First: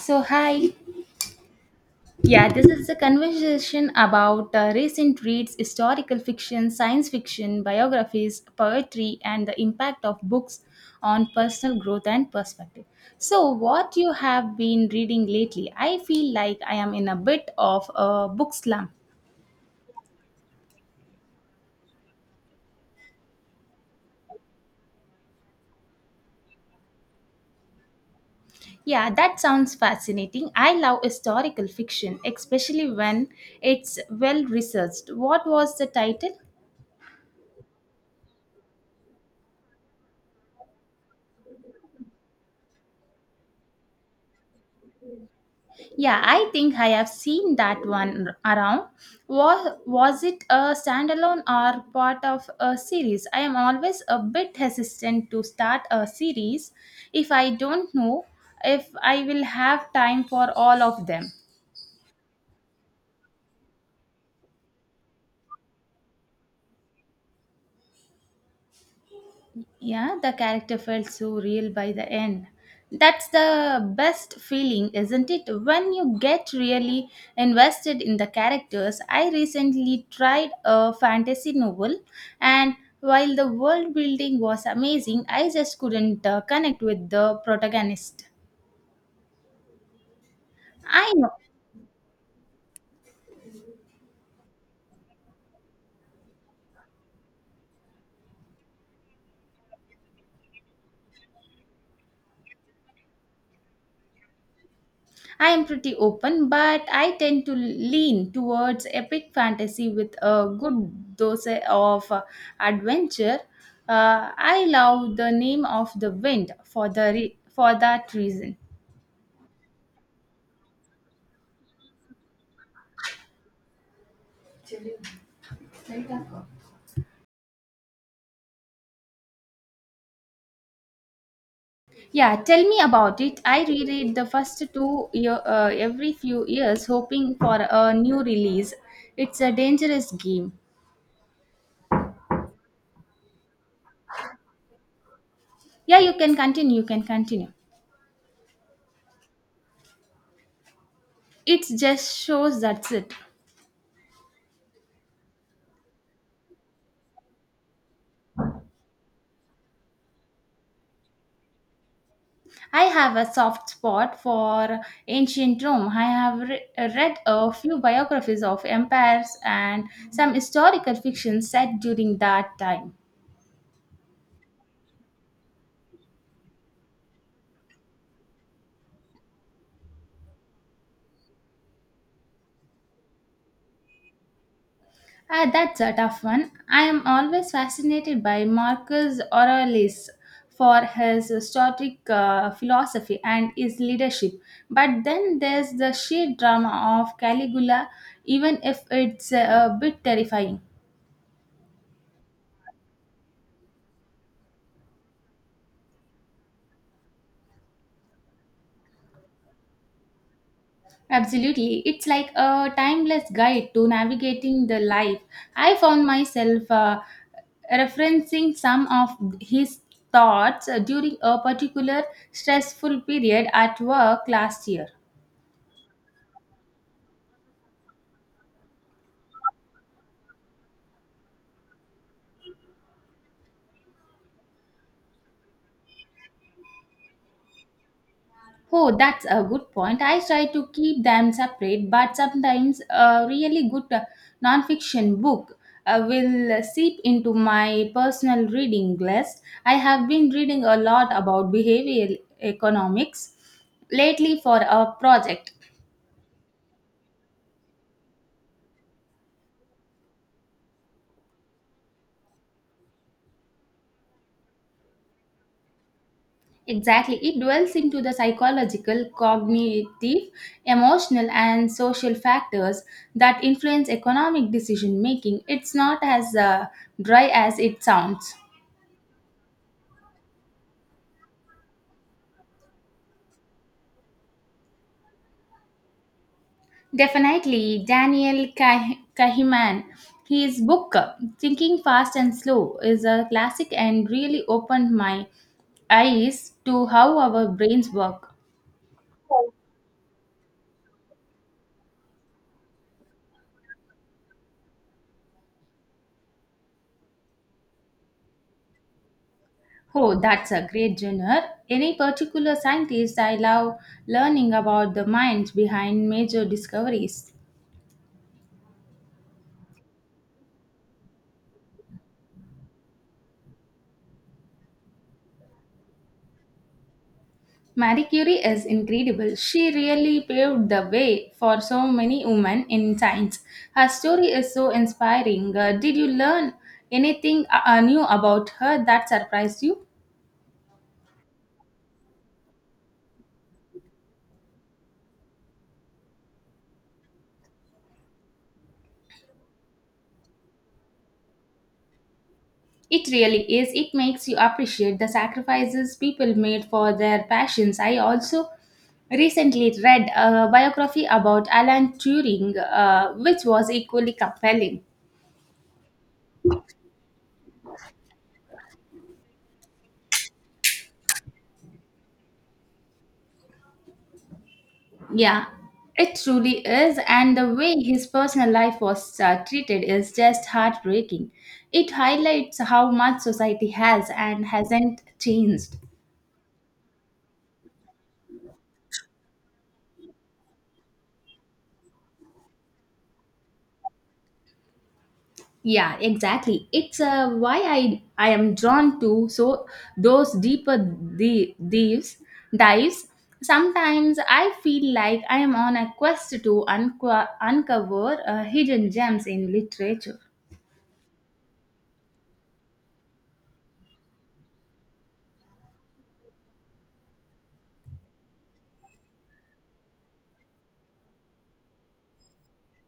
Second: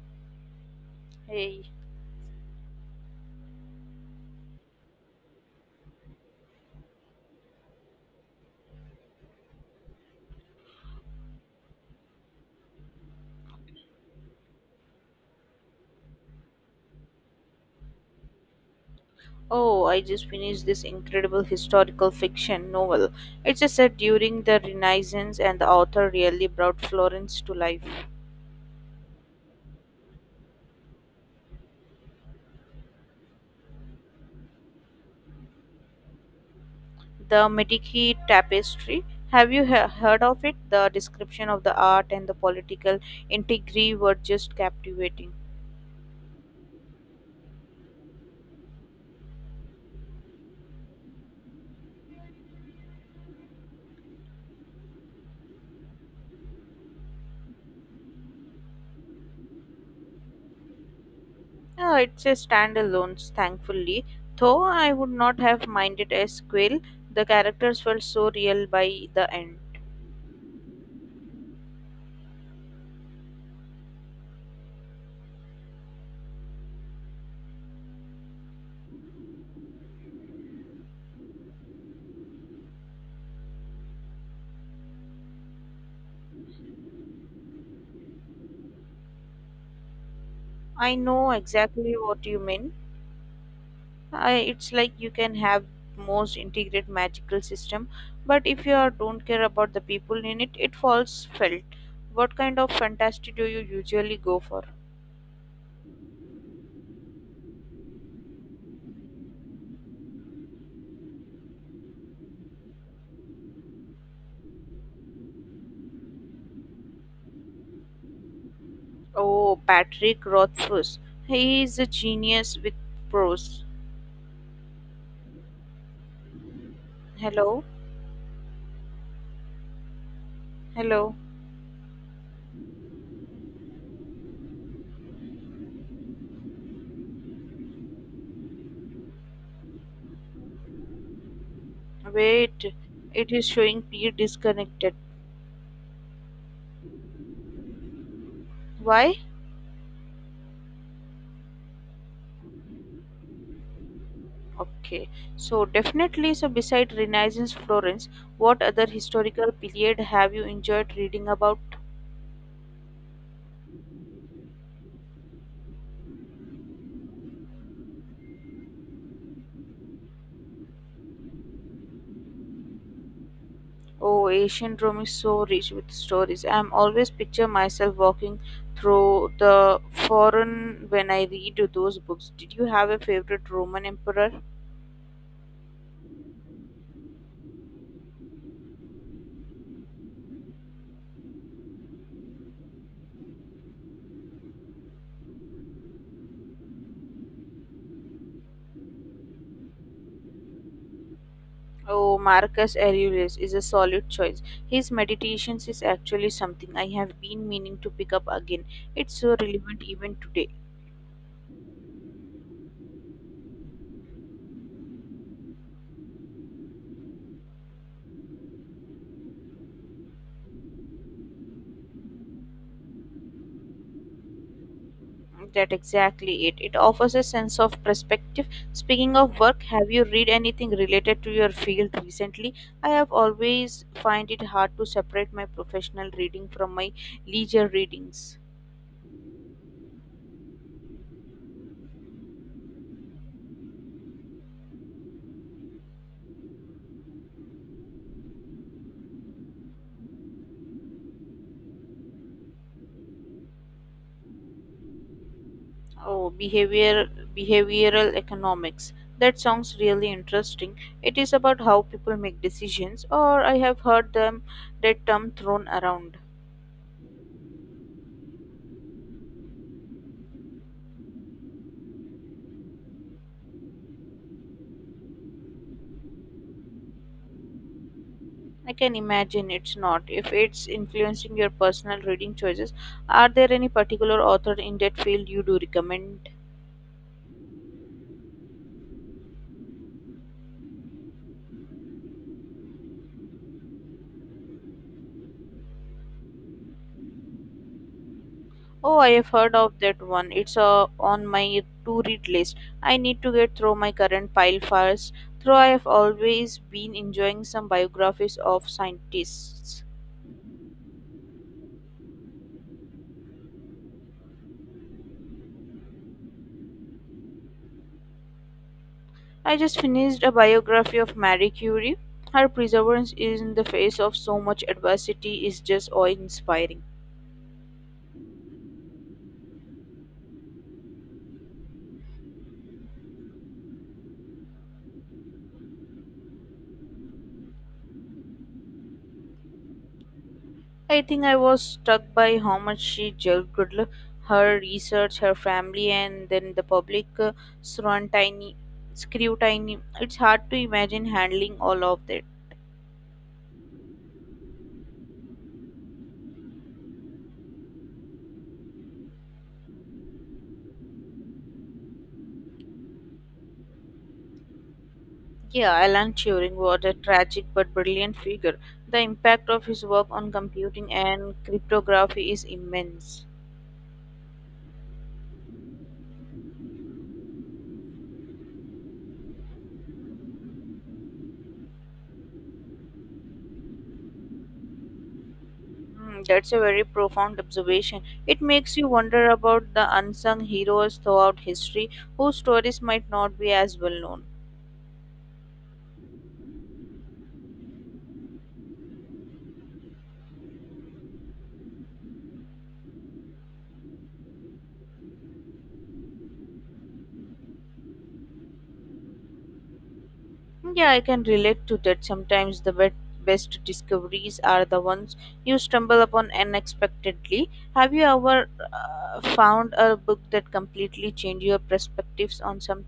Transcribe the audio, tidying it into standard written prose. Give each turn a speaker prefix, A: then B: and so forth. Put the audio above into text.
A: So, hi.
B: Hey,
A: Yeah, this is a conversation about recent reads, historical fiction, science fiction, biographies, poetry, and the impact of books on personal growth and perspective. So, what you have been reading lately? I feel like I am in a bit of a book slump.
B: oh, I just finished this incredible historical fiction novel. It's a set during the Renaissance, and the author really brought Florence to life.
A: Yeah, that sounds fascinating. I love historical fiction, especially when it's well researched. What was the title?
B: The Medici Tapestry. Have you heard of it? The description of the art and the political intrigue were just captivating.
A: Yeah, I think I have seen that one around. Was it a standalone or part of a series? I am always a bit hesitant to start a series if I don't know if I will have time for all of them.
B: Ah, it's a standalone, thankfully. Though I would not have minded a sequel, the characters felt so real by the end.
A: Yeah, the character felt so real by the end. That's the best feeling, isn't it? When you get really invested in the characters. I recently tried a fantasy novel, and while the world building was amazing, I just couldn't connect with the protagonist.
B: I
A: I know
B: know exactly what you mean. I, it's like you can have most integrated magical system, but if you are, don't care about the people in it it falls felt. What kind of fantasy do you usually go for?
A: I am pretty open, but I tend to lean towards epic fantasy with a good dose of adventure. I love the name of the wind for that reason.
B: Oh, Patrick Rothfuss, he is a genius with prose. Hello. Hello.
A: Yeah, tell me about it. I reread the first 2 year, every few years, hoping for a new release. It's a dangerous game.
B: Wait, it is showing P disconnected.
A: Yeah, you can continue. You can continue.
B: Why?
A: It just shows that's it.
B: Okay, so definitely, so beside Renaissance Florence, what other historical period have you enjoyed reading about?
A: I have a soft spot for ancient Rome. I have read a few biographies of empires and some historical fiction set during that time.
B: Oh, ancient Rome is so rich with stories. I'm always picture myself walking through the forum when I read those books. Did you have a favorite Roman emperor?
A: Ah, that's a tough one. I am always fascinated by Marcus Aurelius for his stoic philosophy and his leadership. But then there's the sheer drama of Caligula, even if it's a bit terrifying.
B: Oh, Marcus Aurelius is a solid choice. His meditations is actually something I have been meaning to pick up again. It's so relevant even today.
A: Absolutely. It's like a timeless guide to navigating the life. I found myself referencing some of his thoughts during a particular stressful period at work last year.
B: That exactly it. It offers a sense of perspective. Speaking of work, have you read anything related to your field recently? I have always find it hard to separate my professional reading from my leisure readings.
A: Oh, that's a good point. I try to keep them separate, but sometimes a really good nonfiction book will seep into my personal reading list. I have been reading a lot about behavioral economics lately for a project.
B: Oh, behavioral economics. That sounds really interesting. It is about how people make decisions, or I have heard them that term thrown around.
A: Exactly, it dwells into the psychological, cognitive, emotional, and social factors that influence economic decision making. It's not as dry as it sounds.
B: I can imagine it's not. If it's influencing your personal reading choices, are there any particular author in that field you do recommend?
A: Definitely, Kahneman. His book, Thinking Fast and Slow, is a classic and really opened my eyes to how our brains work.
B: Oh, I have heard of that one. It's on my to read list. I need to get through my current pile first. Though I have always been enjoying some biographies of scientists.
A: Oh, that's a great genre. Any particular scientist I love learning about the minds behind major discoveries?
B: I just finished a biography of Marie Curie. Her perseverance in the face of so much adversity is just awe inspiring.
A: Marie Curie is incredible. She really paved the way for so many women in science. Her story is so inspiring. Did you learn anything new about her that surprised you?
B: I think I was struck by how much she juggled her research, her family, and then the public scrutiny. Scrutiny. It's hard to imagine handling all of that.
A: It really is. It makes you appreciate the sacrifices people made for their passions. I also recently read a biography about Alan Turing, which was equally compelling.
B: Yeah, Alan Turing was a tragic but brilliant figure. The impact of his work on computing and cryptography is immense.
A: Yeah, it truly is, and the way his personal life was treated is just heartbreaking. It highlights how much society has and hasn't changed.
B: Mm, that's a very profound observation. It makes you wonder about the unsung heroes throughout history whose stories might not be as well known.
A: Yeah, exactly. It's why I am drawn to so those deeper dives. Sometimes I feel like I am on a quest to uncover hidden gems in literature.
B: Yeah, I can relate to that. Sometimes the best discoveries are the ones you stumble upon unexpectedly. Have you ever found a book that completely changed your perspectives on something?